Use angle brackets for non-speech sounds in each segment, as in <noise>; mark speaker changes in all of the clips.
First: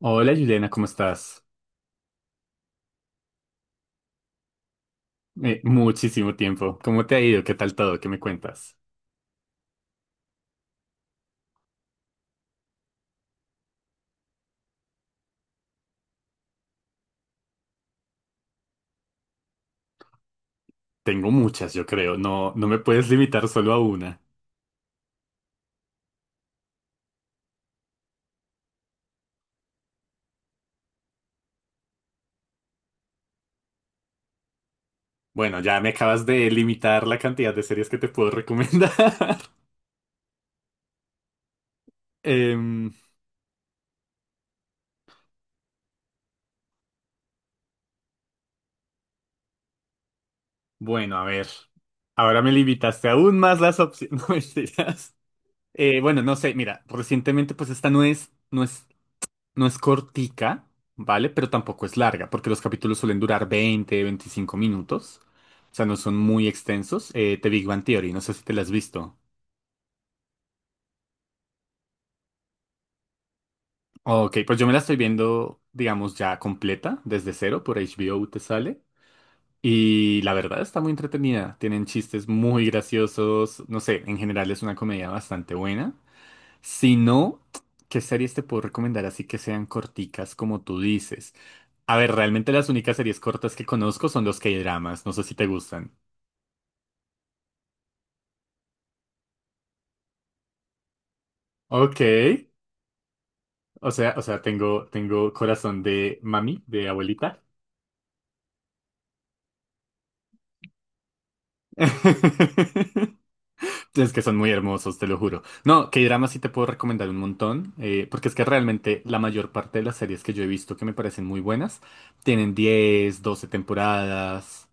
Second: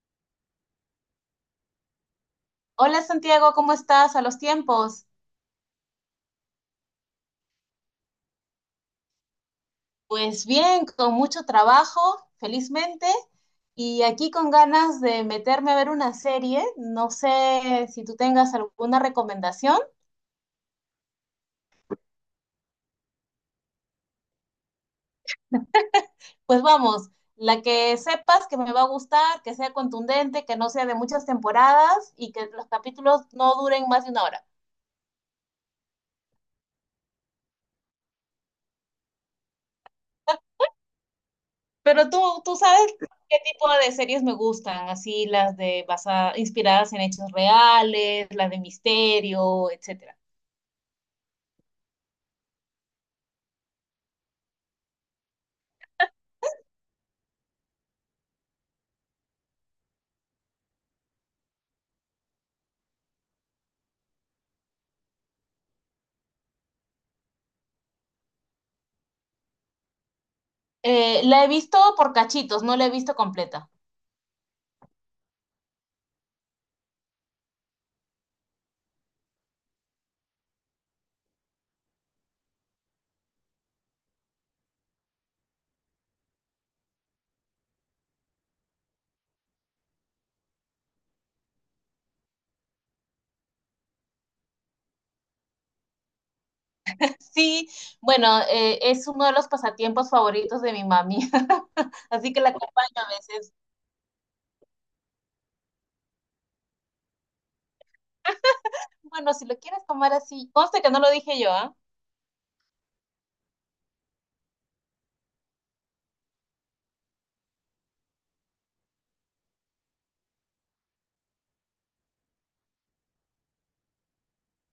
Speaker 1: Hola Juliana, ¿cómo estás?
Speaker 2: Hola Santiago, ¿cómo estás a los tiempos?
Speaker 1: Muchísimo tiempo. ¿Cómo te ha ido? ¿Qué tal todo? ¿Qué me cuentas?
Speaker 2: Pues bien, con mucho trabajo, felizmente, y aquí con ganas de meterme a ver una serie. No sé si tú tengas alguna recomendación.
Speaker 1: Tengo muchas, yo creo. No, no me puedes limitar solo a una.
Speaker 2: Pues vamos, la que sepas que me va a gustar, que sea contundente, que no sea de muchas temporadas y que los capítulos no duren más de una hora.
Speaker 1: Bueno, ya me acabas de limitar la cantidad de series que te puedo recomendar. <laughs>
Speaker 2: Pero tú
Speaker 1: Em,
Speaker 2: sabes qué tipo de series me gustan, así las de inspiradas en hechos reales, las de misterio, etcétera.
Speaker 1: bueno, a ver. Ahora me limitaste aún más las opciones. <laughs> No mentiras. Bueno, no sé, mira, recientemente pues esta no es cortica, ¿vale? Pero tampoco es larga, porque los capítulos suelen durar 20, 25 minutos. O sea, no son muy extensos. The Big Bang Theory, no sé si te la has visto.
Speaker 2: La he visto por cachitos, no la he visto completa.
Speaker 1: Ok, pues yo me la estoy viendo, digamos, ya completa, desde cero, por HBO te sale. Y la verdad está muy entretenida. Tienen chistes muy graciosos. No sé, en general es una comedia bastante buena. Si no, ¿qué series te puedo recomendar así que sean corticas como tú dices? A ver, realmente las únicas series cortas que conozco son los K-dramas. No sé si te gustan.
Speaker 2: <laughs> Sí, bueno, es uno de los pasatiempos favoritos de mi mami,
Speaker 1: Ok.
Speaker 2: <laughs> así que la acompaño a veces.
Speaker 1: O sea, tengo corazón de mami, de abuelita.
Speaker 2: Bueno, si lo quieres tomar así, conste que no lo dije yo, ¿ah?
Speaker 1: <laughs> Es que son muy hermosos, te lo juro. No, K-dramas sí te puedo recomendar un montón, porque es que realmente la mayor parte de las series que yo he visto que me parecen muy buenas tienen 10 12 temporadas.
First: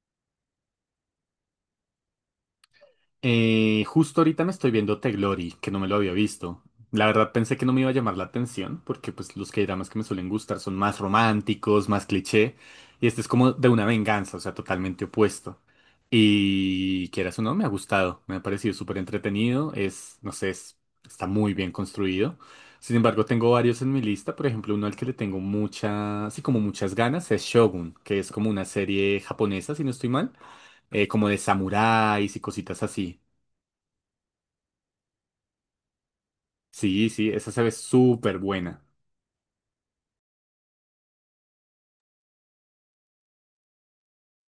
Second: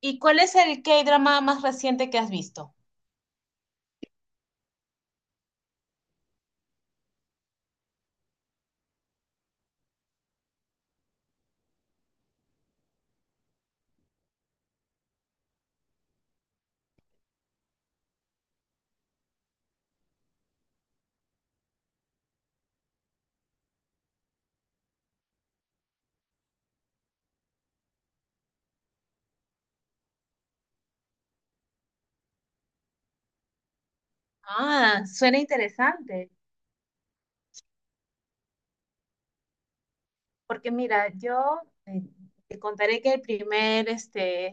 Speaker 2: ¿Y cuál es el K-drama más reciente que has visto?
Speaker 1: Justo ahorita me estoy viendo The Glory, que no me lo había visto. La verdad pensé que no me iba a llamar la atención, porque pues los K-dramas que me suelen gustar son más románticos, más cliché, y este es como de una venganza, o sea, totalmente opuesto. Y quieras o no, me ha gustado, me ha parecido súper entretenido, no sé, está muy bien construido. Sin embargo, tengo varios en mi lista, por ejemplo, uno al que le tengo mucha, así como muchas ganas, es Shogun, que es como una serie japonesa, si no estoy mal, como de samuráis y cositas así.
Speaker 2: Ah, suena interesante.
Speaker 1: Sí, sí, esa se ve súper buena.
Speaker 2: Porque mira, yo eh, te contaré que el primer, este,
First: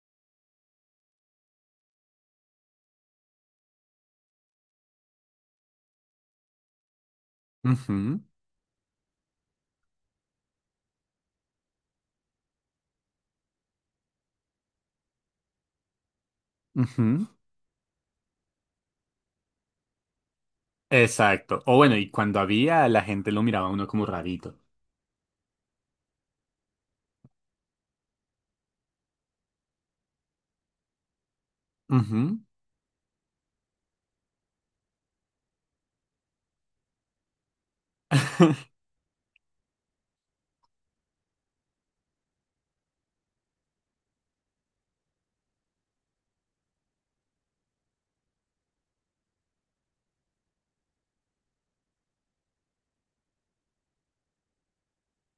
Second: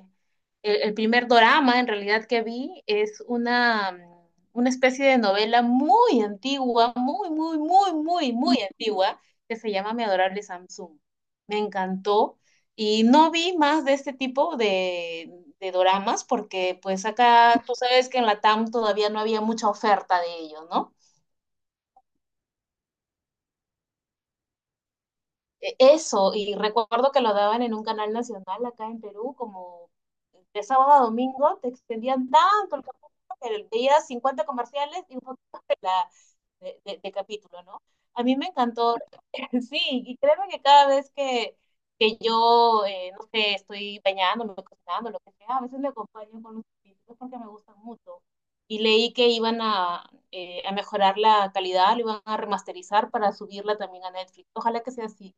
Speaker 2: el, el primer dorama en realidad que vi es una especie de novela muy antigua, muy, muy, muy,
Speaker 1: Ujú,
Speaker 2: muy, muy antigua, que se llama Mi adorable Samsung. Me encantó y no vi más de este tipo de doramas porque pues
Speaker 1: ujú.
Speaker 2: acá tú sabes que en Latam todavía no había mucha oferta de ellos, ¿no?
Speaker 1: Exacto. O bueno, y cuando había, la gente lo miraba a uno como rarito.
Speaker 2: Eso, y recuerdo que lo daban en un canal nacional acá en Perú, como de sábado a domingo, te extendían
Speaker 1: Ujú.
Speaker 2: tanto el capítulo que veías 50 comerciales y un poquito de, la- de capítulo, ¿no? A mí me
Speaker 1: <laughs>
Speaker 2: encantó, <laughs> sí, y créeme que cada vez que yo, no sé, estoy bañándome, cocinando, lo que sea, a veces me acompaño con los capítulos porque me gustan mucho. Y leí que iban a mejorar la calidad, lo iban a remasterizar para subirla también a Netflix. Ojalá que sea así.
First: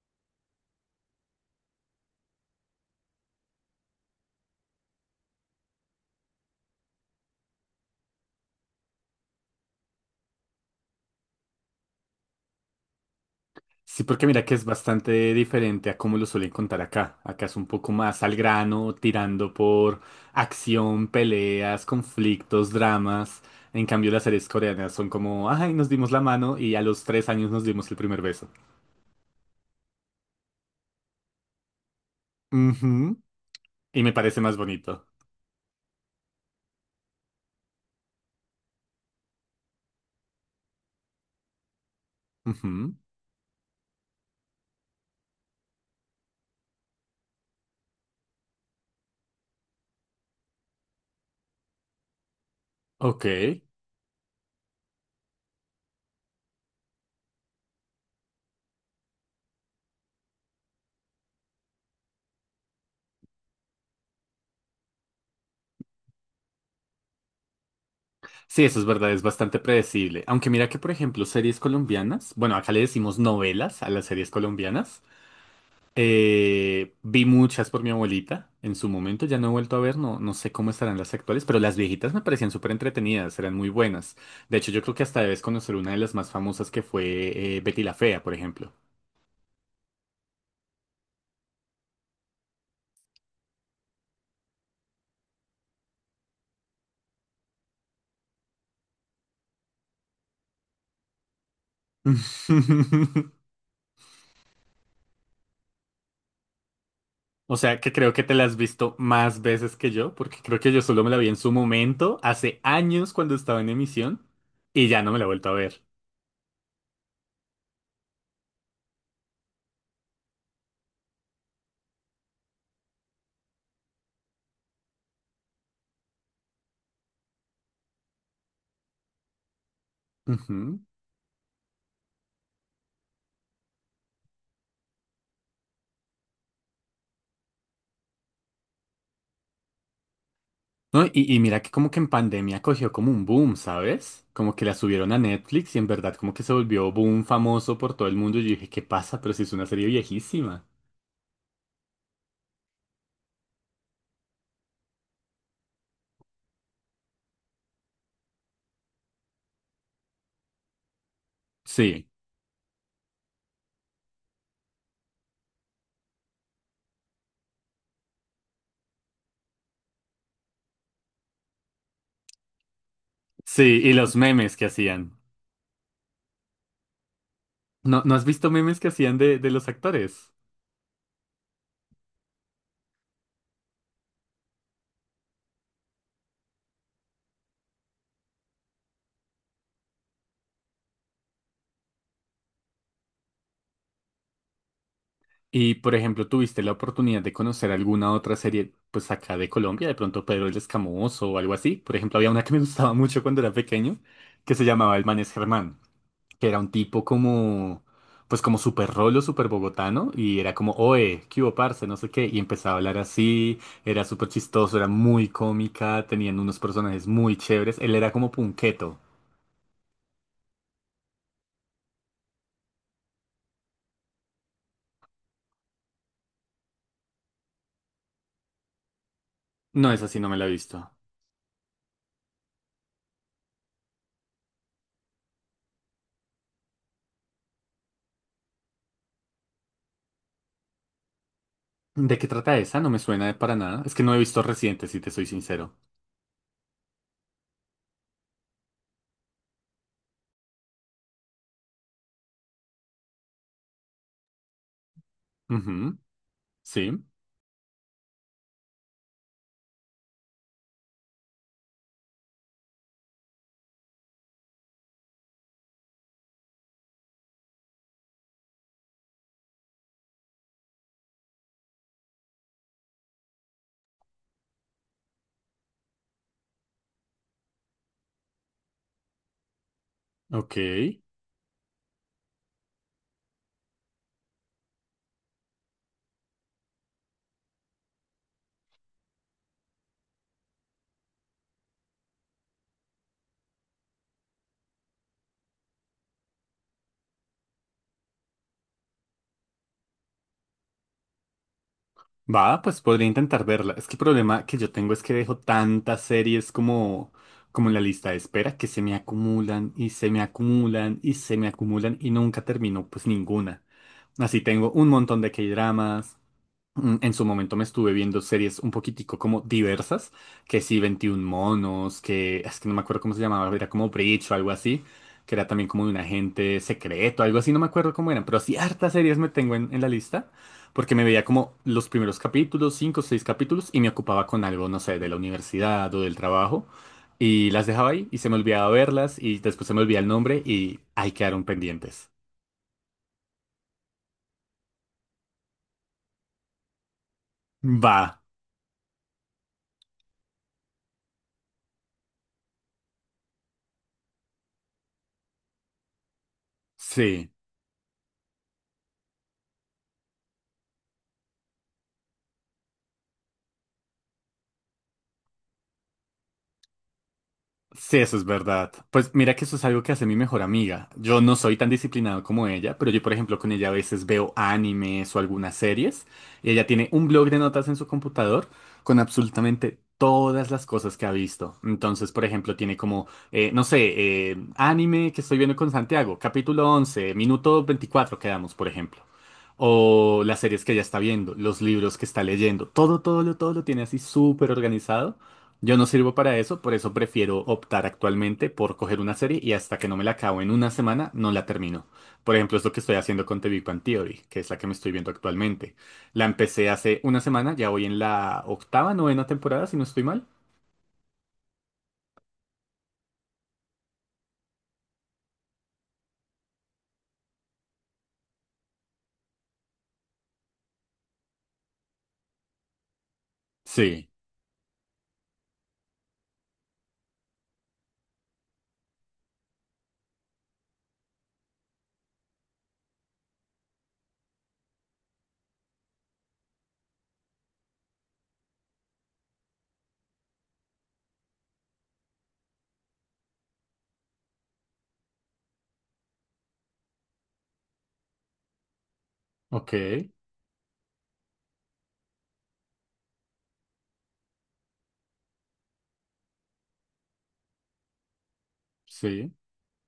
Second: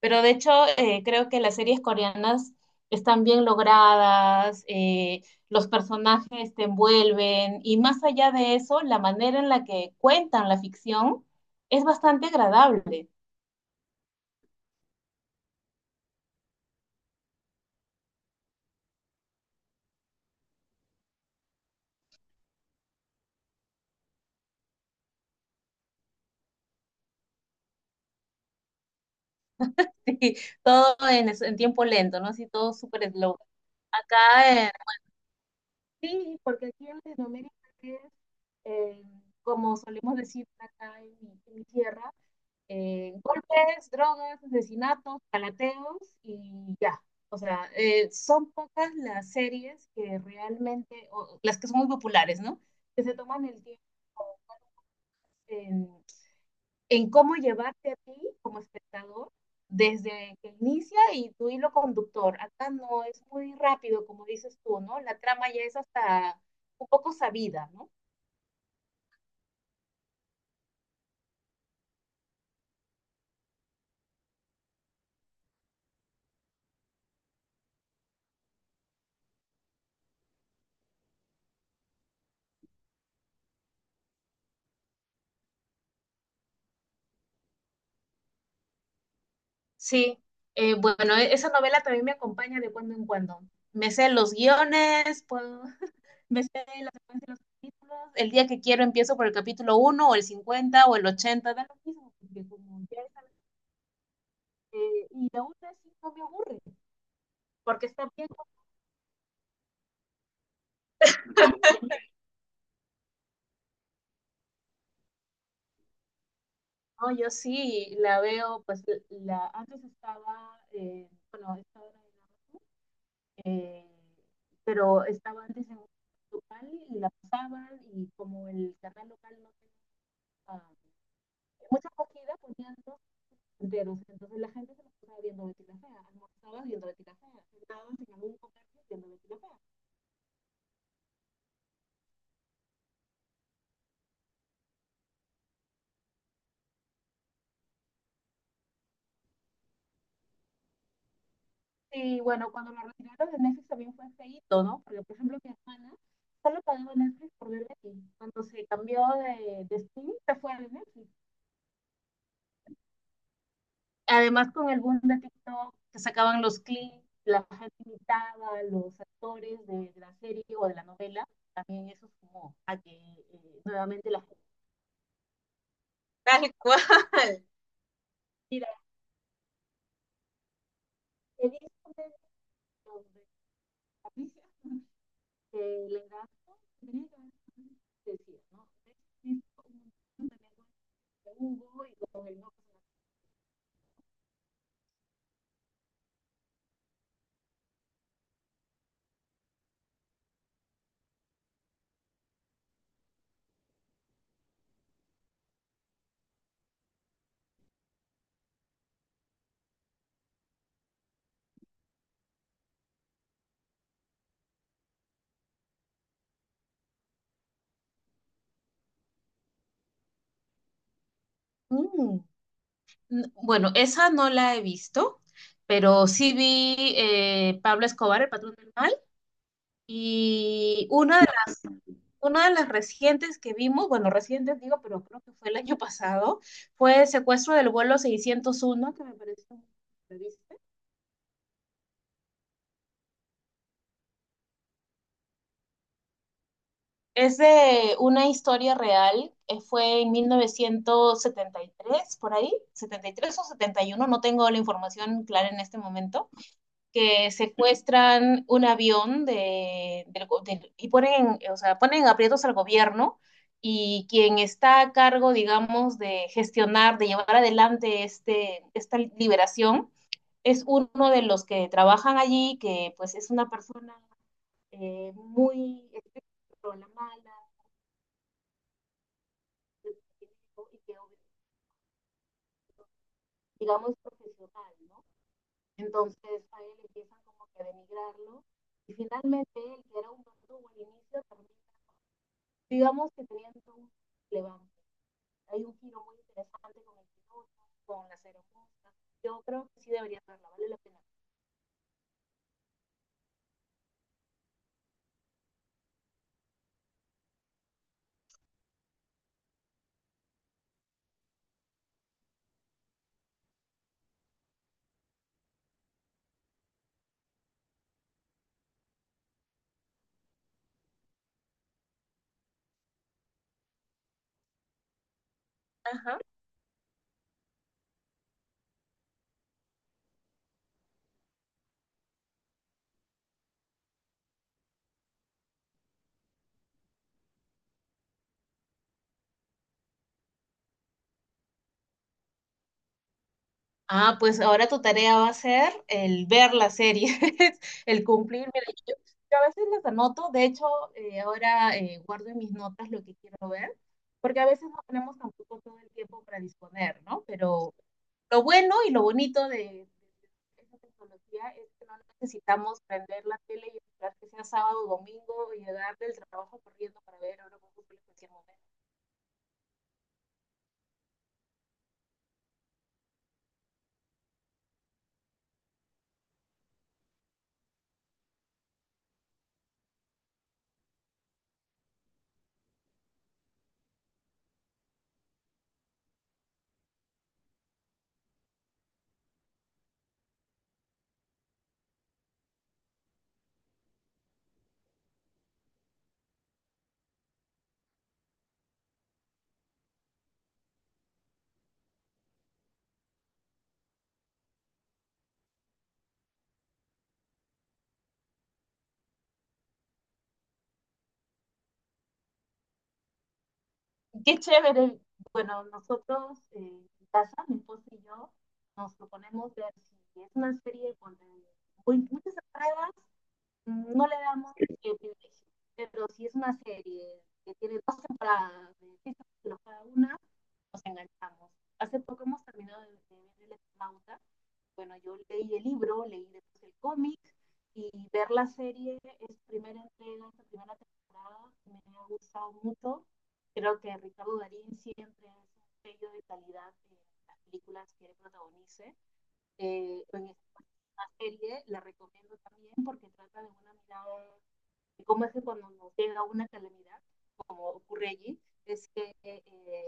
Speaker 2: Pero de hecho, creo que las series coreanas están bien logradas, los personajes te envuelven y más allá de eso, la manera en la que cuentan la ficción es bastante agradable.
Speaker 1: Sí, porque mira que es bastante diferente a cómo lo suelen contar acá. Acá es un poco más al grano, tirando por acción, peleas, conflictos, dramas. En cambio, las series coreanas son como, ay, nos dimos la mano y a los 3 años nos dimos el primer beso.
Speaker 2: <laughs> Sí, todo en tiempo lento, ¿no? Sí, todo súper
Speaker 1: Ujú.
Speaker 2: slow.
Speaker 1: Y me
Speaker 2: Acá,
Speaker 1: parece más
Speaker 2: eh,
Speaker 1: bonito.
Speaker 2: sí, porque aquí en Latinoamérica es, eh, como solemos decir acá en mi tierra,
Speaker 1: Ujú.
Speaker 2: golpes, drogas, asesinatos, calateos y ya. O sea, son pocas las series que realmente, o las que son muy populares, ¿no? Que se
Speaker 1: Ok.
Speaker 2: toman el tiempo en, en cómo llevarte a ti como espectador desde que inicia y tu hilo conductor. Acá no es muy rápido, como dices tú, ¿no? La trama ya es hasta un poco sabida, ¿no?
Speaker 1: Sí, eso es verdad, es bastante predecible. Aunque mira que, por ejemplo, series colombianas, bueno, acá le decimos novelas a las series colombianas. Vi muchas por mi abuelita en su momento, ya no he vuelto a ver, no, no sé cómo estarán las actuales, pero las viejitas me parecían súper entretenidas, eran muy buenas. De hecho, yo creo que hasta debes conocer una de las más famosas que fue Betty la Fea, por ejemplo.
Speaker 2: Sí, bueno, esa novela también me acompaña de cuando en cuando. Me sé los guiones, <laughs> me sé la secuencia de los capítulos. El día que quiero empiezo por el capítulo uno o el 50 o el 80 da lo mismo, porque como ya está,
Speaker 1: <laughs>
Speaker 2: y aún así no me aburre,
Speaker 1: O sea,
Speaker 2: porque
Speaker 1: que
Speaker 2: está
Speaker 1: creo que
Speaker 2: bien.
Speaker 1: te la has visto más veces que yo, porque creo que yo solo me la vi en su momento, hace años cuando estaba en emisión, y ya no me la he vuelto a ver.
Speaker 2: No, yo sí la veo, pues la antes estaba, bueno, está ahora en Amazon, eh, pero estaba antes en un local y la pasaban y como el canal local no tenía ah,
Speaker 1: Ujú.
Speaker 2: muchas cogidas poniendo dedos. Entonces la gente se nos estaba viendo Betty la Fea, almorzabas viendo Betty la Fea, sentabas en algún comercio viendo Betty la Fea.
Speaker 1: No, y mira que como que en pandemia cogió como un boom, ¿sabes? Como que la subieron a Netflix y en verdad como que se volvió boom famoso por todo el mundo. Y yo dije, ¿qué pasa? Pero si es una serie viejísima.
Speaker 2: Y bueno, cuando lo retiraron de Netflix también fue feíto, ¿no? Porque, por ejemplo, mi hermana solo pagaba Netflix por ver Betty. Cuando se cambió de streaming, se fue a Netflix.
Speaker 1: Sí,
Speaker 2: Además, con el boom de TikTok, que sacaban los clips, la gente imitaba, a los actores de la serie o de la novela, también eso sumó a que
Speaker 1: sí, y
Speaker 2: nuevamente
Speaker 1: los
Speaker 2: la gente.
Speaker 1: memes que hacían.
Speaker 2: Tal cual.
Speaker 1: ¿No, no has visto
Speaker 2: Mira,
Speaker 1: memes que hacían de los actores?
Speaker 2: he visto médicos de familia que le dan, "Oh, tenía que haber tomado", decía, ¿no?
Speaker 1: Y por ejemplo, ¿tuviste la oportunidad de conocer alguna otra serie, pues acá de Colombia, de pronto Pedro el Escamoso o algo así? Por ejemplo, había una que me gustaba mucho cuando era pequeño, que se llamaba El Man es Germán. Que era un tipo como, pues como súper rolo, súper bogotano, y era como, oe, qué hubo, parce, no sé qué, y empezaba a hablar así, era súper chistoso, era muy cómica, tenían unos personajes muy chéveres, él era como punqueto.
Speaker 2: Mm. Bueno, esa no la he visto, pero sí vi Pablo Escobar, El Patrón del Mal,
Speaker 1: No, es así no me la he
Speaker 2: y
Speaker 1: visto.
Speaker 2: una de las recientes que vimos, bueno, recientes digo, pero creo que fue el año pasado, fue el secuestro del vuelo 601, que me pareció muy interesante.
Speaker 1: ¿De qué trata esa? No me suena de para nada. Es que no he visto reciente, si te soy sincero.
Speaker 2: Es de una historia real, fue en 1973 por ahí, 73 o 71. No tengo la información clara en este
Speaker 1: Ujú,
Speaker 2: momento,
Speaker 1: sí,
Speaker 2: que secuestran un avión de, del go- del- y ponen, o sea, ponen aprietos al gobierno y quien está a cargo, digamos, de gestionar, de llevar adelante esta liberación, es uno de los que trabajan allí, que pues es una persona muy con la mala y
Speaker 1: ok.
Speaker 2: que, digamos, profesional, ¿no? Entonces a él empiezan como que a denigrarlo y finalmente él, que era un verdugo al inicio, termina, digamos que teniendo un levante. Hay un giro muy interesante con el piloto, con la ceremonia. Yo creo que sí debería verla, vale la pena.
Speaker 1: Va, pues podría intentar verla. Es que el problema que yo tengo es que dejo tantas series como en la lista de espera que se me acumulan y se me acumulan y se me acumulan y nunca termino pues ninguna. Así tengo un montón de K-dramas, en su momento me estuve viendo series un poquitico como diversas, que sí, 21 monos, que es que no me acuerdo cómo se llamaba, era como Breach o algo así, que era también como de un
Speaker 2: Ajá.
Speaker 1: agente secreto, algo así, no me acuerdo cómo eran, pero sí, hartas series me tengo en la lista, porque me veía como los primeros capítulos, cinco o seis capítulos, y me ocupaba con algo, no sé, de la universidad o del trabajo, y las dejaba ahí y se me olvidaba verlas, y después se me olvidaba el nombre y ahí quedaron pendientes.
Speaker 2: Ah, pues ahora tu tarea va a ser el ver las series, <laughs>
Speaker 1: Va,
Speaker 2: el cumplir. Mira, yo a veces las anoto, de hecho, ahora guardo en mis notas lo que quiero ver, porque a veces no tenemos tampoco todo el tiempo para disponer, ¿no?
Speaker 1: sí.
Speaker 2: Pero lo bueno y lo bonito de esa tecnología es que no necesitamos prender la tele y esperar que sea sábado o domingo y llegar del trabajo corriendo para ver ahora mismo
Speaker 1: Sí,
Speaker 2: en
Speaker 1: eso es
Speaker 2: cualquier momento.
Speaker 1: verdad. Pues mira que eso es algo que hace mi mejor amiga. Yo no soy tan disciplinado como ella, pero yo, por ejemplo, con ella a veces veo animes o algunas series. Y ella tiene un blog de notas en su computador con absolutamente todas las cosas que ha visto. Entonces, por ejemplo, tiene como, no sé, anime que estoy viendo con Santiago, capítulo 11 minuto 24 quedamos, por ejemplo. O las series que ella está viendo, los libros que está leyendo. Todo, todo, todo lo tiene así súper organizado. Yo no sirvo para eso, por eso prefiero optar actualmente por coger una serie y hasta que no me la acabo en una semana, no la termino. Por ejemplo, es lo que estoy haciendo con The Big Bang Theory, que es la que me estoy viendo actualmente. La empecé hace una semana, ya voy en la octava, novena temporada, si no estoy mal.
Speaker 2: Qué chévere. Bueno, nosotros en casa, mi esposo y yo, nos proponemos ver si es una serie con muchas entradas no
Speaker 1: Sí,
Speaker 2: le damos mucho privilegio, pero si es una serie que tiene dos temporadas de seis capítulos cada una, nos enganchamos. Hace poco hemos terminado de ver El Eternauta. Bueno, yo leí el libro, leí después el cómic y ver la serie, es primera entrega, esta primera temporada, me ha gustado mucho. Creo que Ricardo Darín siempre es un sello de calidad en las películas que él protagonice.
Speaker 1: ok,
Speaker 2: En una serie, la recomiendo también porque trata de una mirada, de cómo es que cuando nos llega una calamidad, como ocurre allí, es que
Speaker 1: sí.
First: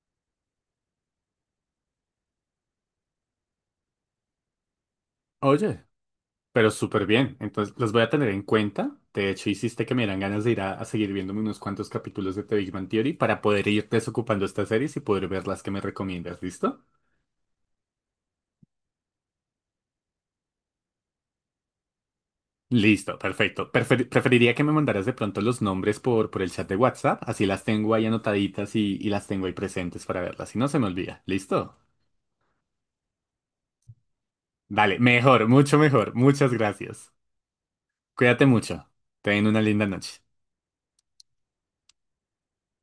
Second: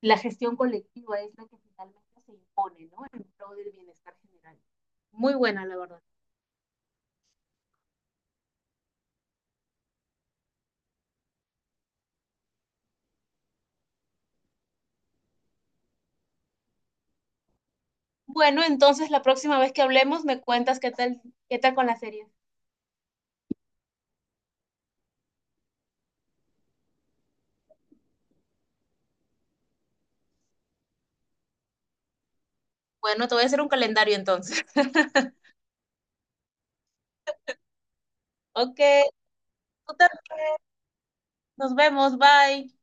Speaker 2: la gestión colectiva es la que finalmente se impone, ¿no? En pro del bienestar general. Muy buena, la
Speaker 1: Oye,
Speaker 2: verdad.
Speaker 1: pero súper bien. Entonces, los voy a tener en cuenta. De hecho, hiciste que me dieran ganas de ir a seguir viéndome unos cuantos capítulos de The Big Bang Theory para poder ir desocupando estas series y poder ver las que me recomiendas, ¿listo?
Speaker 2: Bueno, entonces la próxima vez que hablemos me cuentas qué tal con la serie.
Speaker 1: Listo, perfecto. Preferiría que me mandaras de pronto los nombres por el chat de WhatsApp, así las tengo ahí anotaditas y las tengo ahí presentes para verlas, si no se me olvida. ¿Listo?
Speaker 2: Bueno, te voy a hacer un calendario entonces.
Speaker 1: Vale,
Speaker 2: <laughs>
Speaker 1: mejor, mucho mejor. Muchas gracias. Cuídate
Speaker 2: Ok,
Speaker 1: mucho. Ten una linda
Speaker 2: tú
Speaker 1: noche.
Speaker 2: también. Nos vemos, bye.